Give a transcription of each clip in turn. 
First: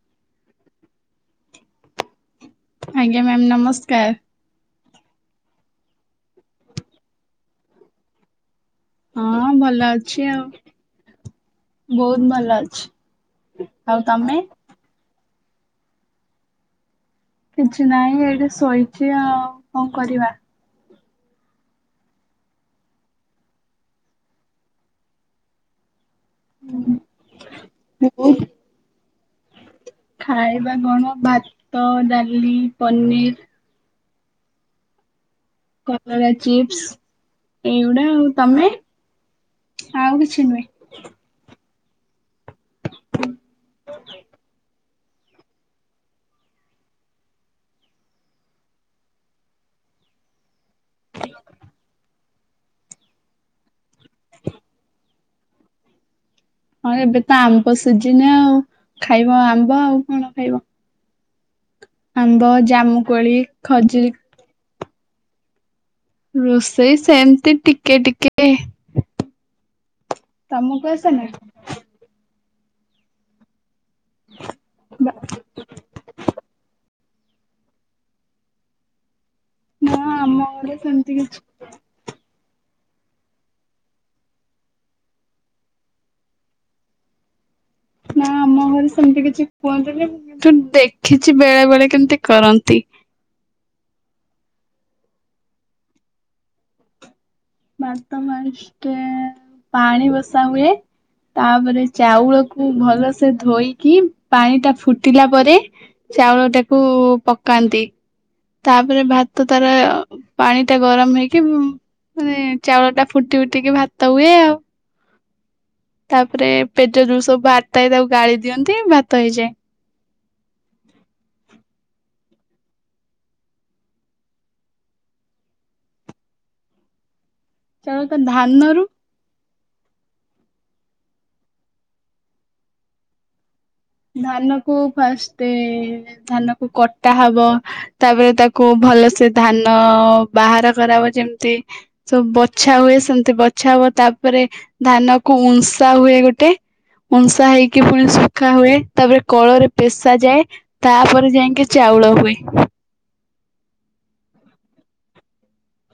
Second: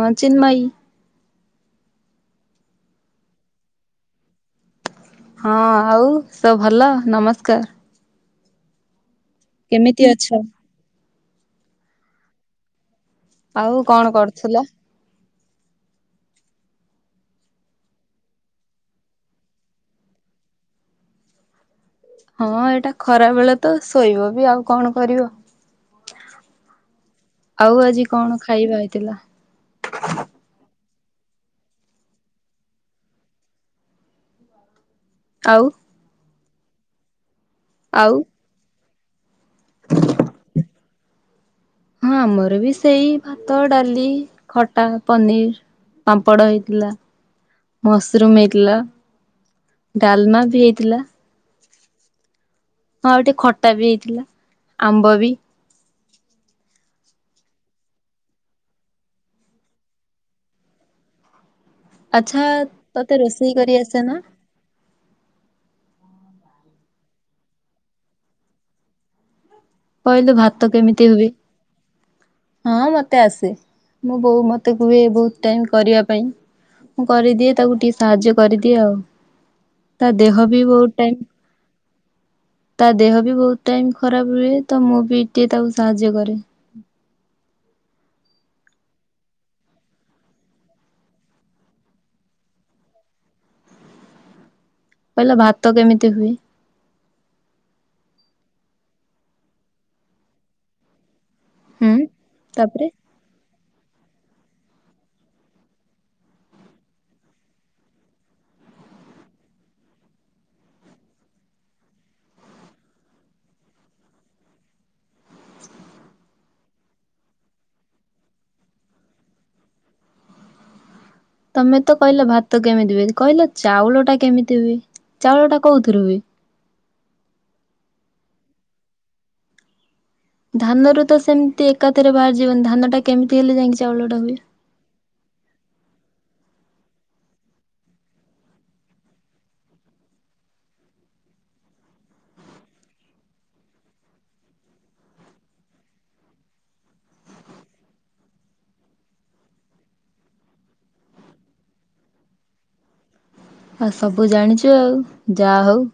ହଁ ଚିନ୍ମଇ। ଆଜ୍ଞା ମ୍ୟାମ୍ ନମସ୍କାର୍। ହଁ ଆଉ ସବୁ ଭଲ ନମସ୍କାର୍। ହଁ ଭଲ କେମିତି ଅଛ? ଅଛି ଆଉ ବହୁତ୍ ଭଲ ଅଛି। ଆଉ କଣ କରୁଥିଲେ? କିଛି ନାଇଁ ଏଇଠି ଶୋଇଚି ଆଉ କଣ କରିବା? ହଁ ଏଇଟା ଖରା ବେଳେ ତ ଶୋଇବ ବି ଆଉ କଣ କରିବ। ଆଉ ଆଜି ବହୁତ କଣ ଖାଇବା ହେଇଥିଲା? ଖାଇବା କଣ ଭାତ, ଡାଲି, ପନିର। ଆଉ? କଲରା ଚିପ୍ସ ଏଇଗୁଡା ଆଉ ତମେ ଆଉ କିଛି ନୁହେଁ। ହଁ ଆମର ବି ସେଇ ଭାତ, ଡାଲି, ଖଟା। ପନିର, ପାମ୍ପଡ଼, ହେଇଥିଲା ମସରୁମ, ହେଇଥିଲା। ଡାଲମା ବି ହେଇଥିଲା। ହଁ ଆଉ ଟିକେ ଖଟା ବି ହେଇଥିଲା ଆମ୍ବ ବି। ହଁ ଏବେ ତ ଆମ୍ବ ସିଝିନ ଆଉ ଖାଇବ ଆମ୍ବ ଆଉ କଣ ଖାଇବ। ଆଚ୍ଛା ଆମ୍ବ, ତତେ ଜାମୁକୋଳି, ରୋଷେଇ କରି ଆସେ ଖଜୁରୀ ନା? ରୋଷେଇ ସେମତି ଟିକେ ଟିକେ କହିଲୁ ଭାତ ତମକୁ କେମିତି ଆସେ ନା? ହୁଏ ହଁ ମତେ ଆସେ। ମୋ ବୋଉ ମତେ କୁହେ ବୋହୁତ ଟାଇମ କରିବା ପାଇଁ। ମୁଁ କରିଦିଏ ତାକୁ ଟିକେ ସାହାଯ୍ୟ କରିଦିଏ ଆଉ ନା ତା ଆମ ଦେହ ବି ଘରେ ବୋହୁତ ସେମିତି ଟାଇମ୍ କିଛି ତା ଦେହ ବି ବୋହୁତ ଟାଇମ ଖରାପ ରୁହେ ତ ମୁଁ ବି ଟିକେ ତାକୁ ସାହାଯ୍ୟ କରେ। ନା ଆମ ଘରେ ସେମତି କିଛି କୁହନ୍ତିନି ମୁଁ କିନ୍ତୁ ଦେଖିଚି ବେଳେବେଳେ କେମତି କରନ୍ତି। କହିଲ ଭାତ କେମିତି ହୁଏ? ଭାତ ଫାଷ୍ଟେ ପାଣି ବସାହୁଏ। ତାପରେ ହୁଁ ଚାଉଳକୁ ତାପରେ ଭଲ ସେ ଧୋଇକି ପାଣିଟା ଫୁଟିଲା ପରେ ଚାଉଳଟାକୁ ପକାନ୍ତି। ତାପରେ ଭାତ ତାର ପାଣିଟା ଗରମ ହେଇକି ମାନେ ଚାଉଳଟା ଫୁଟି ଫୁଟିକି ଭାତ ହୁଏ ଆଉ। [inaudible] ତାପରେ ପେଜ ଯୋଉ ସବୁ ବାହାରି ଥାଏ ତାକୁ ଗାଳି ଦିଅନ୍ତି ଭାତ ହେଇଯାଏ। ତମେ ତ କହିଲ ଭାତ କେମିତି ହୁଏ କହିଲ ଚାଉଳଟା କେମିତି ହୁଏ ଚାଉଳଟା କୋଉଥୁରୁ ହୁଏ। ଚାଉଳଟା ଧାନରୁ ଧାନରୁ ତ ସେମତି ଏକାଥରେ ବାହାରିଯିବନି ଧାନଟା କେମତି ହେଲେ ଯାଇକି ଚାଉଳଟା ହୁଏ? ଖୁବ ଫାଷ୍ଟେ ଧାନକୁ କଟା ହବ ତାପରେ ତାକୁ ଭଲସେ ଧାନ ବାହାର କରାହବ ଯେମତି ସବୁ ବଛା ହୁଏ ସେମତି ବଛା ହବ ତାପରେ ଧାନକୁ ଉଂସା ହୁଏ ଗୋଟେ ଉଂସା ହେଇକି ପୁଣି ସୁଖା ହୁଏ। ତାପରେ କଳରେ ପେଶା ଯାଏ ତାପରେ ଯାଇଁକି ଚାଉଳ ହୁଏ। ଆଉ ସବୁ ଜାଣିଚୁ ଆଉ ଯାହୋଉ।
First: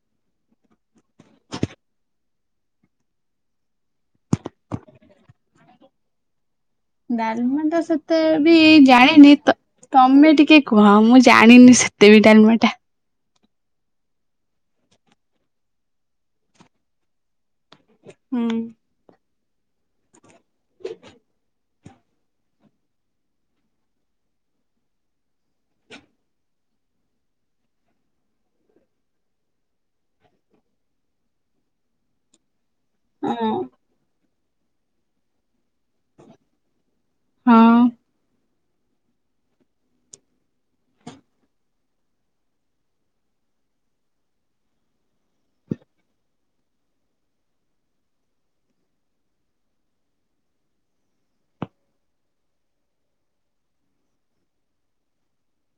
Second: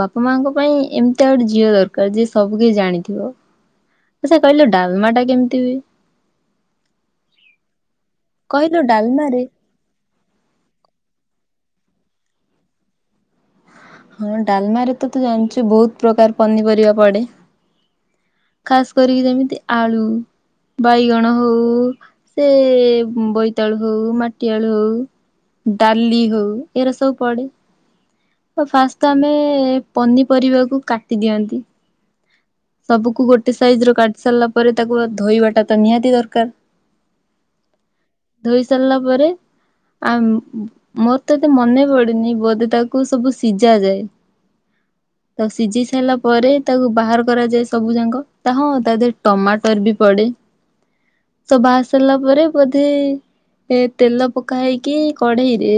ବାପା ମାଆଙ୍କ ପାଇଁ ଏମତିଆ ଗୋଟେ ଝିଅ ଦରକାର ଯିଏ ସବୁ କିଛି ଜାଣିଥିବ। ଆଛା କହିଲୁ ଡାଲମାଟା କେମିତି ହୁଏ? ଡାଲମଟା ସେତେ ବି କହିଲୁ ଜାଣିନି ଡାଲମାରେ ତ ତମେ ଟିକେ କୁହ ମୁଁ ଜାଣିନି ସେତେ ବି ଡାଲମାଟା। ହଁ ଡାଲମାରେ ତ ତୁ ଜାଣଚୁ ବୋହୁତ ପ୍ରକାର ପନିପରିବା ପଡ଼େ। ହୁଁ। ଖସ କରିକି ଯେମିତି ଆଳୁ ବାଇଗଣ ହୋଉ ସେ ବୋଇତାଳୁ ହୋଉ ମାଟିଆଳୁ ହୋଉ ଡାଲି ହୋଉ ଏରା ସବୁ ପଡେ। ଫାଷ୍ଟ ଆମେ ପନିପରିବାକୁ କାଟି ଦିଅନ୍ତି ସବୁକୁ ଗୋଟେ ସାଇଜ ର କାଟି ସାରିଲା ପରେ ତାକୁ ଧୋଇବାଟା ତ ନିହାତି ଦରକାର ହଁ ଧୋଇ ସାରିଲା ପରେ ଆ ମୋର ତ ଏତେ ମନେ ପଡନି ବୋଧେ ତାକୁ ସବୁ ସିଝା ଯାଏ। ତାକୁ ସିଝି ସାରିଲା ପରେ ତାକୁ ବାହାର କରାଯାଏ ସବୁ ଯାକ ତା ହଁ ତା ଦେହରେ ଟମାଟର ବି ପଡେ। ସ ବା ସାରିଲା ପରେ ବୋଧେ ଏ ତେଲ ପକା ହେଇକି କଢେଇରେ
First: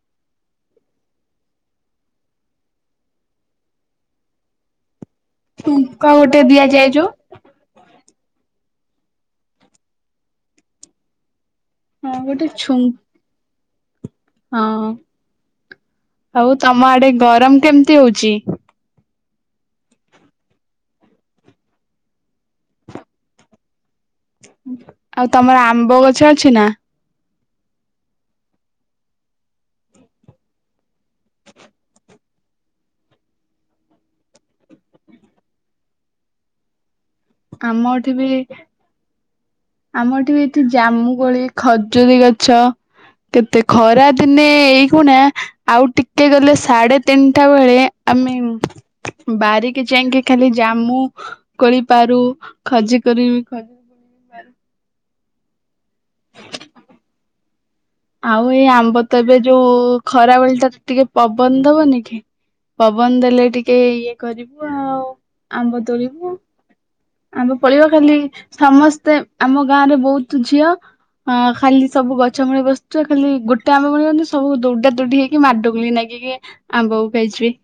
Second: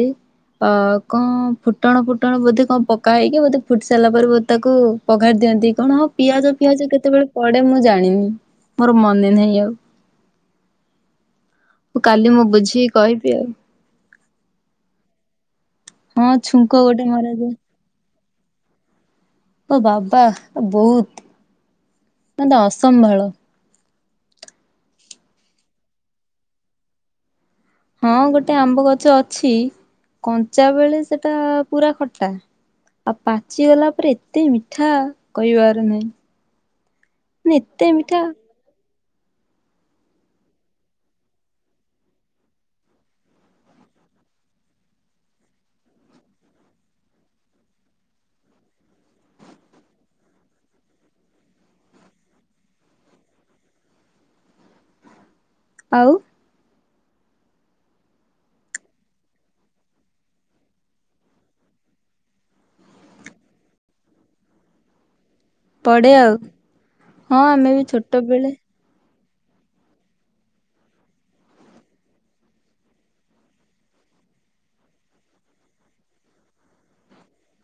ଆ କଣ ଫୁଟଣ ଫୁଟଣ ବୋଧେ କଣ ପକା ହେଇକି ବୋଧେ ଫୁଟି ସାରିଲା ପରେ ବୋ ତାକୁ ପଖାରି ଦିଅନ୍ତି କଣ ଛୁଙ୍କା ହଁ ଗୋଟେ ପିଆଜ ଦିଆଯାଏ ଫିଆଜ ଯୋଉ କେତେବେଳେ ପଡେ ମୁଁ ଜାଣିନି ମୋର ମନେ ନାହିଁ ଆଉ ହଁ କାଲି ମୁଁ ଗୋଟେ ଛୁ ବୁଝିକି କହିବି ଆଉ ହଁ ହଁ ଆଉ ଛୁଙ୍କ ତମ ଗୋଟେ ଆଡେ ମରାଯାଏ ଗରମ କେମିତି ହଉଛି ଓ ବାବା ବହୁତ ମେ ଅସମ୍ଭାଳ ଆଉ ତମର ଆମ୍ବ ଗଛ ଅଛି ନା ହଁ ଗୋଟେ ଆମ୍ବ ଗଛ ଅଛି କଞ୍ଚା ବେଳେ ସେଟା ପୁରା ଖଟା ଆଉ ପାଚିଗଲା ପରେ ଏତେ ମିଠା କହିବାର ନାହିଁ ମାନେ ଆମ ଏତେ ମିଠା ଆମର ଏଠି ଏଠି ଜାମୁକୋଳି ଖଜୁରୀ ଗଛ କେତେ ଖରା ଦିନେ ଏଇଗୁଣା ଆଉ ଟିକେ ଗଲେ ସାଢେ ତିନିଟା ବେଳେ ଆମେ, ବାରିକି ଯାଇକି ଖାଲି ଜାମୁ କୋଳି ପାରୁ ଖଜୁରୀକୋଳି ବି ଆଉ ଆଉ ଏଇ ଆମ୍ବତ ଏବେ ଯୋଉ ଖରାବେଳେ ଟାରେ ଟିକେ ପବନ ଦବନି କି ପବନ ଦେଲେ ଟିକେ ଇଏ କରିବୁ ଆଉ ଆମ୍ବ ପଡେ ତୋଳିବୁ, ଆଉ ହଁ ଆମ୍ବ ଆମେ ବି ପଡିବ ଖାଲି ଛୋଟବେଳେ ସମସ୍ତେ ଆମ ଗାଁରେ ବହୁତ ଝିଅ ଅ ଖାଲି ସବୁ ଗଛ ମୂଳେ ବସି ଛୁଆ ଖାଲି ଗୋଟେ ଆମ୍ବ ପଡ଼ିବନି ତ ସବୁ ଦୌଡା ଦୌଡି ହେଇକି ମାଡାଗୋଳି ନାଗିକି ଆମ୍ବକୁ ଖାଇଯିବେ।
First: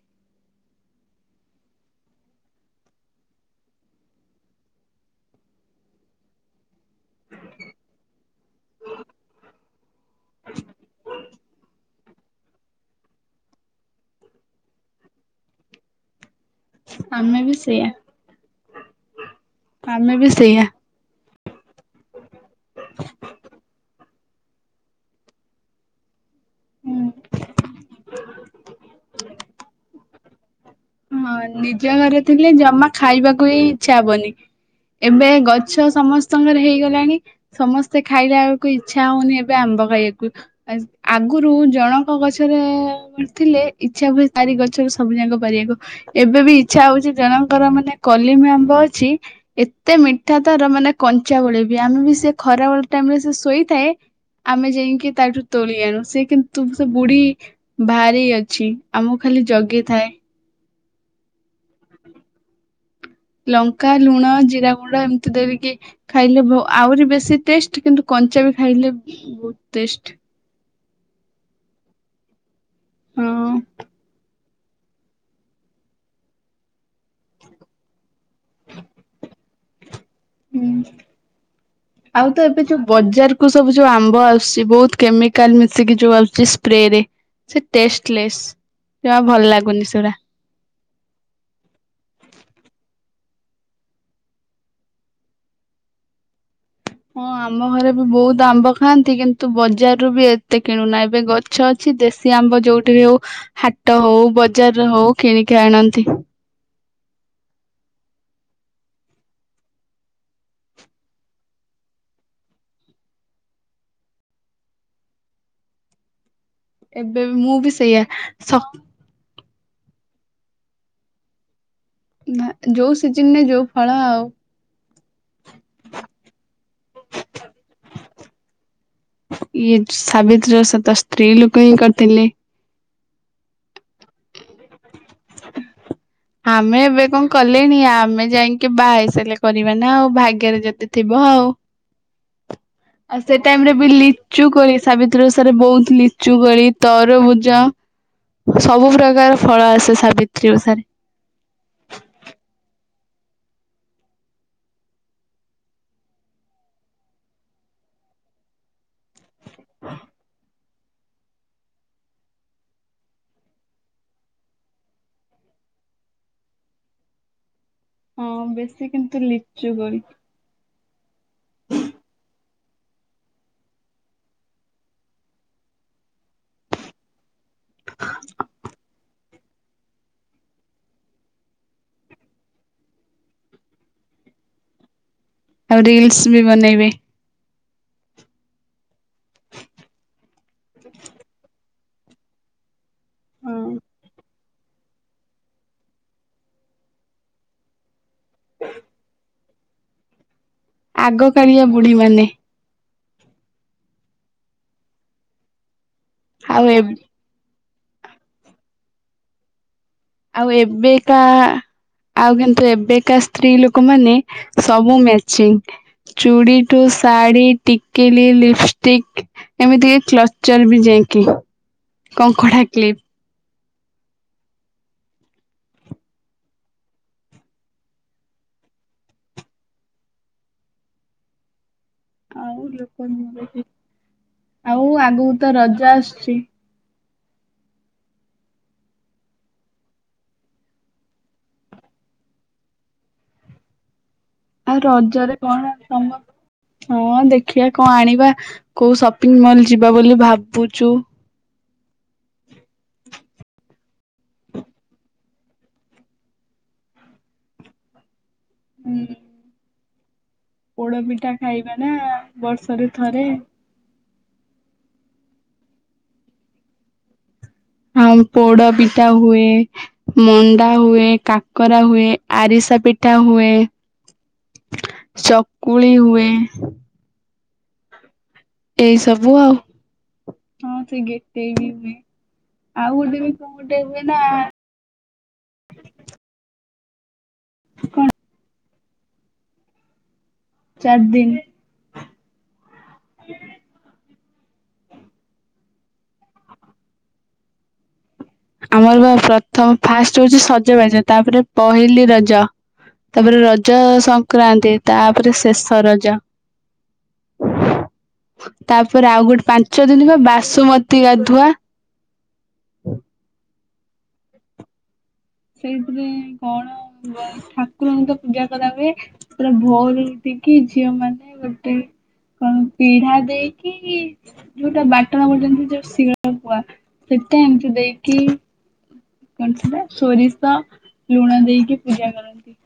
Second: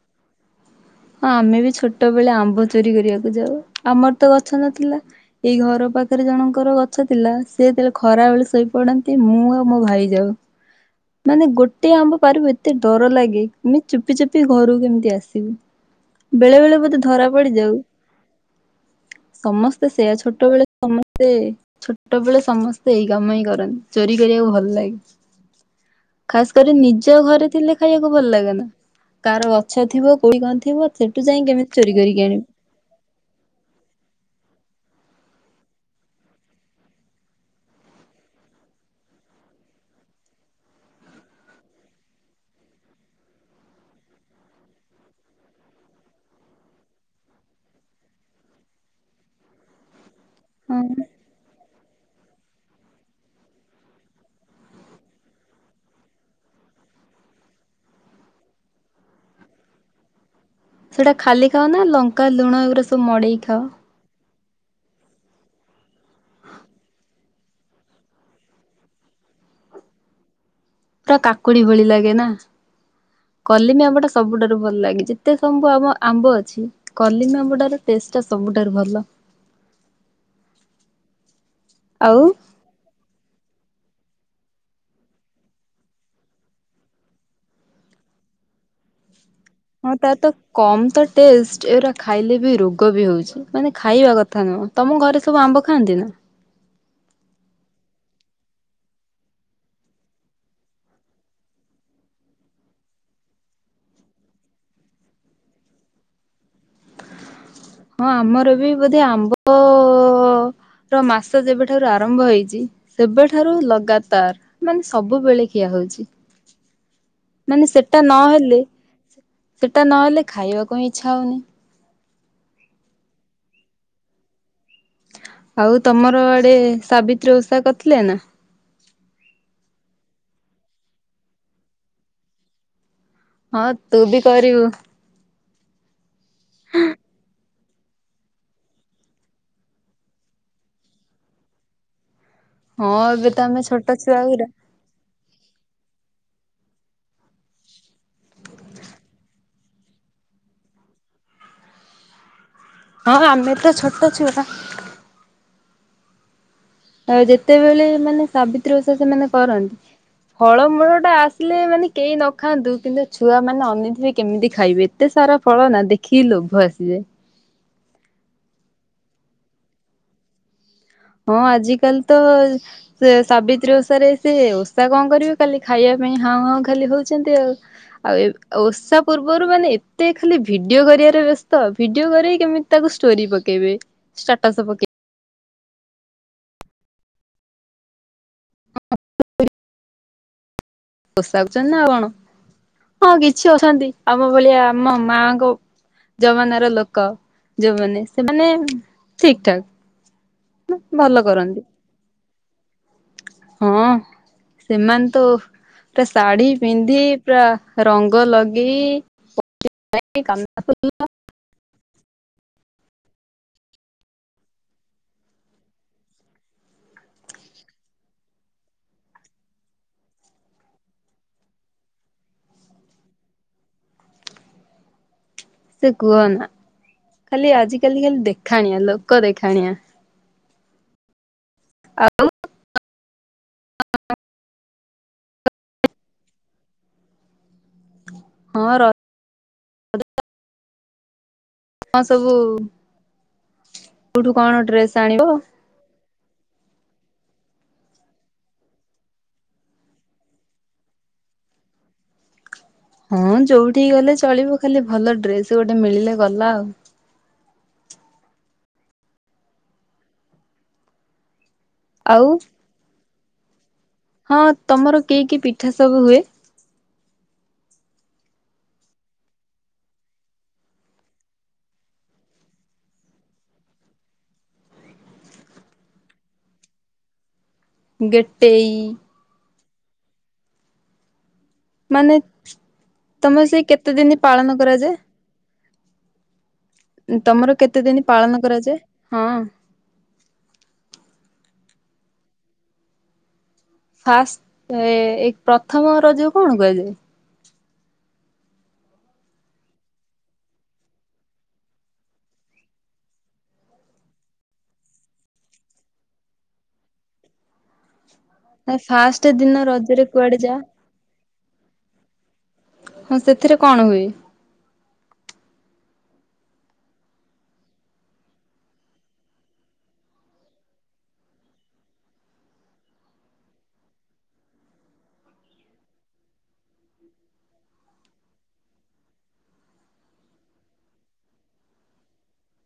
ହଁ ଆମେ ବି ଛୋଟ ବେଳେ ଆମ୍ବ ଚୋରି କରିବାକୁ ଯାଉ, ଆମର ତ ଗଛ ନଥିଲା। ଏଇ ଘର ପାଖରେ ଜଣଙ୍କର ଗଛ ଥିଲା, ସେ ଯେତେବେଳେ ଖରାବେଳେ ଶୋଇ ପଡନ୍ତି ମୁଁ ଆଉ ମୋ ଭାଇ ଯାଉ ମାନେ ଗୋଟେ ଗୋଟେ ଆମ୍ବ ପାରିବୁ ଏତେ ଡର ଲାଗେ ଆମେ ଚୁପି ଚୁପି ଘରକୁ କେମିତି ଆସିବୁ। ବେଳେ ବେଳେ ବୋଧେ ଧରା ଆମେ ବି ପଡିଯାଉ, ସେଇଆ ସମସ୍ତେ ଆମେ ସେୟା ବି ଛୋଟ ସେଇଆ। ବେଳେ ସମସ୍ତେ ଛୋଟ ବେଳେ ସମସ୍ତେ ଏଇ କାମ ହିଁ କରନ୍ତି, ଚୋରି କରିବାକୁ ଭଲ ଲାଗେ। ଖାସ କରି ନିଜ ଘରେ ଥିଲେ ଖାଇବାକୁ ଭଲ ଲାଗେନା, କାହାର ଗଛ ଥିବ କୋଉଟି କଣ ଥିବ ସେଠୁ ହଁ ଯାଇ କେମିତି ଚୋରି ନିଜ କରିକି ଘରେ ଆଣିବୁ ଥିଲେ ଜମା ଖାଇବାକୁ ହି ଇଚ୍ଛା ହବନି। ଏବେ ଗଛ ସମସ୍ତଙ୍କର ହେଇଗଲାଣି ସମସ୍ତେ ଖାଇଲାବେଳକୁ ଇଚ୍ଛା ହଉନି ଏବେ ଆମ୍ବ ଖାଇବାକୁ ଆ ଆଗରୁ ଜଣଙ୍କ ଗଛରେ ଥିଲେ, ଇଚ୍ଛା ହୁଏ ତାରି ଗଛରୁ ସବୁ ଜାକ ପାରିବାକୁ ଏବେ ବି ଇଚ୍ଛା ହଉଛି ଜଣଙ୍କର ମାନେ କଲିମ ଆମ୍ବ ଅଛି ଏତେ ମିଠା ତାର ମାନେ ହଁ। କଞ୍ଚାବେଳେ ବି ଆମେ ବି, ସେ ଖରାବେଳେ ଟାଇମରେ ସେ ଶୋଇଥାଏ ଆମେ ଯାଇକି ତାଠୁ ତୋଳି ଆଣୁ, ସେ କିନ୍ତୁ ତୁ ସେ ବୁଢୀ ଭାରି ଅଛି ଆମକୁ ଖାଲି ଜଗି ଥାଏ। ସେଇଟା ଖାଲି ଖାଅ ନା ଲଙ୍କା, ଲୁଣ ଏଗୁଡା ସବୁ ମଡେଇକି ଖାଅ ଲଙ୍କା, ଲୁଣ, ଜିରା ଗୁଣ୍ଡ ଏମିତି ଦେରିକି ଖାଇଲେ ବୋ ଆହୁରି ବେଶୀ ଟେଷ୍ଟ କିନ୍ତୁ କଞ୍ଚା ବି ଖାଇଲେ ବହୁତ ଟେଷ୍ଟ। ପୁରା କାକୁଡି ଭଳି ଲାଗେ ନା, ହଁ। କଲିମ୍ବି ଆମ୍ବଟା ସବୁଠାରୁ ଭଲ ଲାଗେ ଯେ। ଯେତେସବୁ ଆମ ଆମ୍ବ ଅଛି କଲିମ୍ବି ଆମ୍ବଟାର ଟେଷ୍ଟଟା ସବୁଠାରୁ ଭଲ। ହୁଁ ଆଉ ତ ଏବେ ଯୋ ବଜାରକୁ ସବୁ ଯୋଉ ଆମ୍ବ ଆସୁଚି ବହୁତ କେମିକାଲ୍ ମିଶିକି ଯୋଉ ଆସୁଚି ସ୍ପ୍ରେରେ ସେ ଟେଷ୍ଟଲେସ୍ ଜମା ଭଲ ଲା ହଁ ତାର ତ କମ ତ ଟେଷ୍ଟ ଏଉରା ଖାଇଲେ ବି ରୋଗ ବି ହଉଚି। ମାନେ ଖାଇବା କଥା ନୁହଁ। ତମ ଘରେ ସବୁ ଆମ୍ବ ଖାଆନ୍ତି ନା? ହଁ ଆମ ଘରେ ବି ବହୁତ ଆମ୍ବ ଖାଆନ୍ତି କିନ୍ତୁ ବଜାରରୁ ବି ଏତେ କିଣୁନା ଏବେ ଗ ଛ ଅଛି। ଦେଶୀ ଆମ୍ବ ଯୋଉଠି ହଉ ହାଟ ହଉ ବଜାରରେ ହଉ କିଣିକି ଆଣନ୍ତି। ହଁ ଆମର ବି ବୋଧେ ଆମ୍ବର ମାସ ଯେବେଠାରୁ ଆରମ୍ଭ ହେଇଚି ସେବେଠାରୁ ଲଗାତାର ମାନେ ସବୁବେଳେ ଖିଆ ହଉଚି। ଏବେ ବି ମୁଁ ବି ସେଇଆ ନହେଲେ ସ ସେଟା ନହେଲେ ଖାଇବାକୁ ହିଁ ଇଚ୍ଛା ହଉନି। ନାଁ ଯୋଉ ସିଜିନରେ ଯୋଉ ଫଳ ଆଉ। ଆଉ ତମର ଆଡେ ସାବିତ୍ରୀ ଓଷା କରିଥିଲେ ନା? ଇଏ ସାବିତ୍ରୀ ଓଷା ତ ସ୍ତ୍ରୀ ଲୋକ ହିଁ କରିଥିଲେ। ହଁ ତୁ ବି କରିବୁ। ଆମେ ଏବେ କଣ କ ଲେଣି ଆମେ ଯାଇକି ବାହାହେଇ ସାରିଲେ କରିବା ନା ଆଉ ଭାଗ୍ୟରେ ଯଦି ଥିବ ଆଉ। ହଁ ଆଉ ଏବେ ସେ ତ ଆମେ ଟାଇମରେ ଛୋଟ ବି ଛୁଆ ଲିଚୁ ଗୁରା କୋଳି ସାବିତ୍ରୀ ଓଷାରେ ବହୁତ ଲିଚୁ କୋଳି ତରଭୁଜ ସବୁ ପ୍ରକାର ଫଳ ଆସେ ସାବିତ୍ରୀ ଓଷାରେ। ହଁ ହଁ ଆମେ ତ ଛୋଟ ଛୁଆ ଆଉ ଯେତେବେଳେ ମାନେ ସାବିତ୍ରୀ ଓଷା ସେମାନେ କରନ୍ତି ଫଳମୂଳଟା ଆ ସିଲେ ମାନେ କେହି ନ ଖାଆନ୍ତୁ କିନ୍ତୁ ଛୁଆମାନେ ଅନେଇ ଥିବେ କେମିତି ଖାଇବେ ଏତେ ସାରା ଫଳ ନା ଦେ ଖିକି ଲୋଭ ଆସିଯାଏ। ହଁ ବେଶୀ କିନ୍ତୁ ଲିଚୁ କୋଳି। ହଁ ଆଜିିକାଲି ତ ସେ ସାବିତ୍ରୀ ଓଷାରେ ସେ ଓଷା କଣ କରିବେ ଖାଲି ଖାଇବା ପାଇଁ ହାଉଁ ହାଉଁ ଖାଲି ହଉଚନ୍ତି ଆଉ। ଆଉ ଏବ୍ ଓଷା ପୂର୍ବରୁ ମାନେ ଏତେ ଖାଲି ଭିଡିଓ କରିବାରେ ବ୍ୟସ୍ତ ଭିଡିଓ କରିକି କେମି ତାକୁ ଷ୍ଟୋରି ପକେଇବେ ଷ୍ଟାଟସ ପକେ ଆଉ ରିଲସ୍ ବି ବନେଇବେ। [inaudible] ଓଷା କରୁଚନ୍ତି ନା ଆଉ କଣ ହଁ କିଛି ଅଛନ୍ତି ଆମ ଭଳିଆ ଆମ ମାଙ୍କ ଜମାନାର ଲୋକ ଯୋଉମାନେ ସେମାନେ ଠିକ୍ ଠାକ୍। [unintelligible] ଭଲ ଆଗ କରନ୍ତି। କାଳିଆ ବୁଢୀ ମାନେ ହଁଅ ସେମାନେ ତ ଓହୋ ପୁରା ଶାଢୀ ଆଉ ଏ ପିନ୍ଧି ପୁରା ରଙ୍ଗ ଲଗେଇ କାମ ଆଉ ଏବେକା ଆଉ କିନ୍ତୁ ଏବେକା ସ୍ତ୍ରୀ ଲୋକମାନେ ସବୁ ମ୍ୟାଚିଂ। ଚୁଡି ଠୁ ଶାଢି, ଟିକିଲି, ଲିପଷ୍ଟିକ୍ ଏମିତି କି କ୍ଲଚର୍ ବି ଯାଇକି କଙ୍କଡା କ୍ଲିପ୍। ସେ କୁହ ନା ଖାଲି ଆଜିିକାଲି ଖାଲି ଦେଖାଣିଆ ଲୋକ ଦେଖାଣିଆ। ଆଉ ଲୋକମାନେ ବେଶୀ [unintelligible] ଆଉ ଆଗକୁ ତ ରଜ ଆସୁଚି। ହଁ ର ହଁ ସବୁ କୋଉଠୁ କଣ ଟେ ଆଉ ରଜରେ କଣ ତମ ହଁ ଦେଖିବା କଣ ଆଣିବା କୋଉ ସପିଙ୍ଗ୍ ମଲ୍ ଯିବା ବୋଲି ଭାବୁଛୁ। ହଁ ଯୋଉଠିକି ଗଲେ ଚଳିବ ଖାଲି ଭଲ ଡ୍ରେସ୍ ଗୋଟେ ମିଳିଲେ ଗଲା ଆଉ। ହୁଁ। ପୋଡ ପିଠା ଖାଇବା ନା। ଆଉ ବର୍ଷ ରେ ଥରେ। ହଁ ତମର କି କି ପିଠା ସବୁ ହୁଏ? ଆଉ ପୋଡ ପିଠା ହୁଏ। ମଣ୍ଡା ହୁଏ, କାକରା ହୁଏ, ଆରିସା ପିଠା ହୁଏ। ଚକୁଳି ହୁଏ। ଗେଟେଇ ଏଇ ସବୁ ଆଉ ହଁ ସେ ଗଟେଇ ବି। ମାନେ ଆଉ ଗୋଟେ ବି ତମର ସେଇ କୋଉଟେ କେତେ ହୁଏ ଦିନ ନା ପାଳନ କରାଯାଏ ତମର କେତେ ଦିନ କଣ ପାଳନ କରାଯାଏ? ହଁ। ଚାର୍ ଦିନ୍। ଫାଷ୍ଟ୍ ଏ ଏଇ ପ୍ରଥମ ରଜକୁ କଣ କୁହାଯାଏ? ଆମର ବା ପ୍ରଥମ ଫାଷ୍ଟ୍ ହଉଛି ସଜବାଜ ତାପରେ ପହିଲି ରଜ। ତାପରେ ରଜ ସଂକ୍ରାନ୍ତି ତାପରେ ଶେଷ ରଜ। [unintelligible] ନା ତାପ ରେ ଫାଷ୍ଟ ଆଉ ଗୋଟେ ଦିନ ପାଞ୍ଚ ରଜରେ ଦିନ୍ ବା କୁଆଡେ ଯା ବାସୁମତି ଗାଧୁଆ। ହଁ ସେଥିରେ କଣ ହୁଏ? ସେଇଥିରେ କଣ ଧୁଆ ଠାକୁରଙ୍କୁ ତ ପୂଜା କରା ହୁଏ। ପୁରା ଭୋରୁ ଉଠି କିି ଝିଅ ମାନେ ଗୋଟେ କଣ ପିଢା ଦେଇକି ଯୋଉଟା ବାଟଣା ବଟାନ୍ତି ଯୋଉ ଶିଳ ପୁଆ ସେଟା ଏମିତି ଦେଇକି କଣ ସେଟା ସୋରିଷ, ଲୁଣ ଦେଇକି ପୂଜା କରନ୍ତି।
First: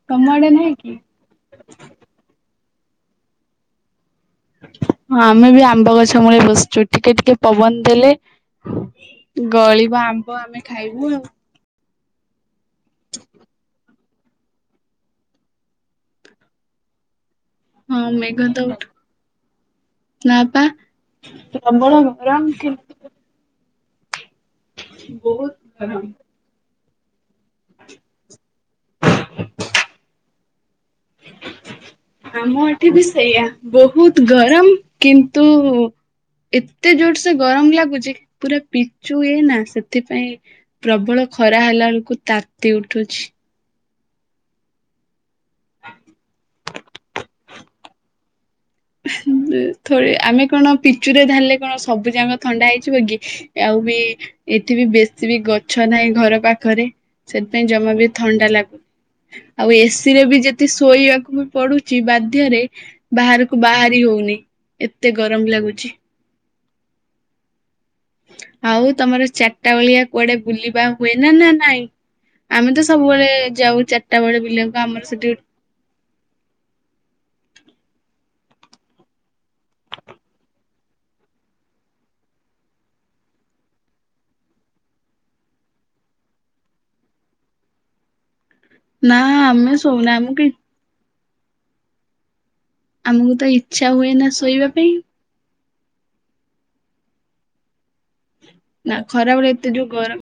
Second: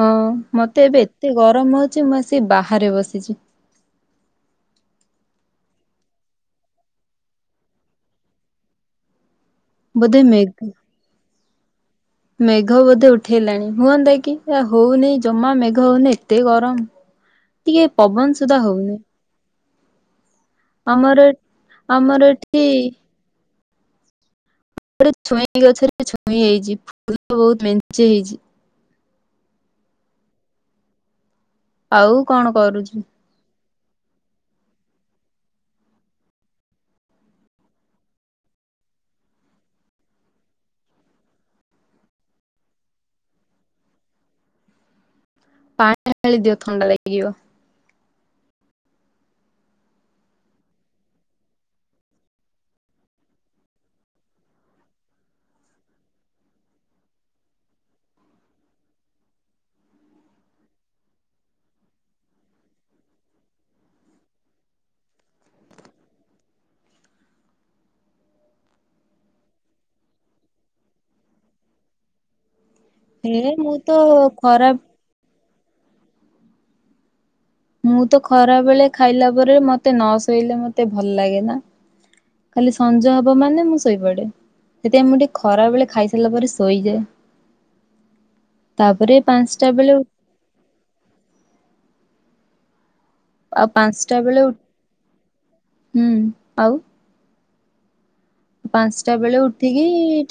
ହଁ ତମ ଆଡେ ନାହିଁ ମତେ କି? ଏବେ ଏତେ ଗରମ ହଉଛି ମୁଁ ଆସିିକି ବାହାରେ ବସିଛି। ହଁ ଆମେ ବି ଆମ୍ବ ଗଛ ମୂଳେ ବସିଛୁ ଟିକେ ଟିକେ ପବନ ଦେଲେ ଗଳିବ ବୋଧେ ଆମ୍ବ ମେଘ ଆମେ ଖାଇବୁ ଆଉ। ମେଘ ବୋଧେ ଉଠେଇଲାଣି ହୁଅନ୍ତା କି ହଉନି ଜମା ମେଘ ହଉନି ଏତେ ଗରମ। [inaudible] ହଁ ପବନ ମେଘ ସୁଧା ତ ହଉନି ଉଠୁ ନା ପା। ଆମର ପ୍ରବଳ ଆମର ଗରମ ଏଠି ଥି ପୁରା ବହୁତ ଛୁଇଁ ଗରମ। ଗଛରେ ଛୁଇଁ ହେଇଛି ଫୁଲ ବହୁତ ମେଞ୍ଚେ ହେଇଛି। ଆଉ କଣ ଆମ ଏଠି କରୁଛୁ? ବି ସେଇଆ ବହୁତୁ ଗରମ କିନ୍ତୁ ଏତେ ଜୋର ସେ ଗରମ ଲାଗୁଚି ପୁରା ପିଚୁ ହୁଏ ନା ସେଥିପାଇଁ ପ୍ରବଳ ଖରା ହେଲା ବେଳକୁ ତାତି ଉଠୁଛି। [inaudible] ଖାଳି ଦିିଅ ଥଣ୍ଡା ଲାଗିିବ। ଥଇ ଆମେ କଣ ପିଚୁ ରେ ଢ଼ାଳିଲେ କଣ ସବୁ ଯାକ ଥଣ୍ଡା ହେଇଯିବ କି। ଆଉ ବି ଏଠି ବି ବେଶୀ ବି ଗଛ ନାହିଁ ଘର ପାଖରେ। ସେଥିପାଇଁ ଜମା ବି ଥଣ୍ଡା ଲାଗୁ ଆଉ ଏସି ରେ ବି ଯେଦି ଶୋଇବାକୁ ବି ପଡୁଛି ବାଧ୍ୟରେ ବାହାର ବାହାରି ହଉନି ଏତେ ଗରମ ଲାଗୁଛି। ଆଉ ତମର ଚାଟା ବଳିଆ କୁଆଡେ ବୁଲିବା ହୁଏ ନା ନା ନାଇଁ। ଆମେ ତ ସବୁବେଳେ ହେ ମୁଁ ଯାଉ ତ ଚାଟା ବେଳେ ଖରା ବିଲାକୁ ଆମର ସେଠି ଗୋଟେ। ମୁଁ ତ ଖରା ବେଳେ ଖାଇଲା ପରେ ମତେ ନ ଶୋଇଲେ ମତେ ଭଲ ଲାଗେ ନା। ଖାଲି ସଞ୍ଜ ହବ ମାନେ ମୁଁ ଶୋଇପଡେ। ସେଥିପାଇଁ ମୁଁ ଟିକେ ଖରା ବେଳେ ଖାଇସାରିଲା ପରେ ଶୋଇଯାଏ। ତାପରେ ପାଞ୍ଚଟା ବେଳେ ଉ ଆମୁ କାଇଁ ଆମକୁ ତ ଆଉ ଇଚ୍ଛା ହୁଏ ପାଞ୍ଚଟା ନା ବେଳେ ଶୋଇବା ପାଇଁ। ହୁଁ ଆଉ। ନା ପାଞ୍ଚଟା ବେଳେ ଖରାବେଳେ ଏତେ ଯୋଉ ଉଠିକି ଗରମ ଟି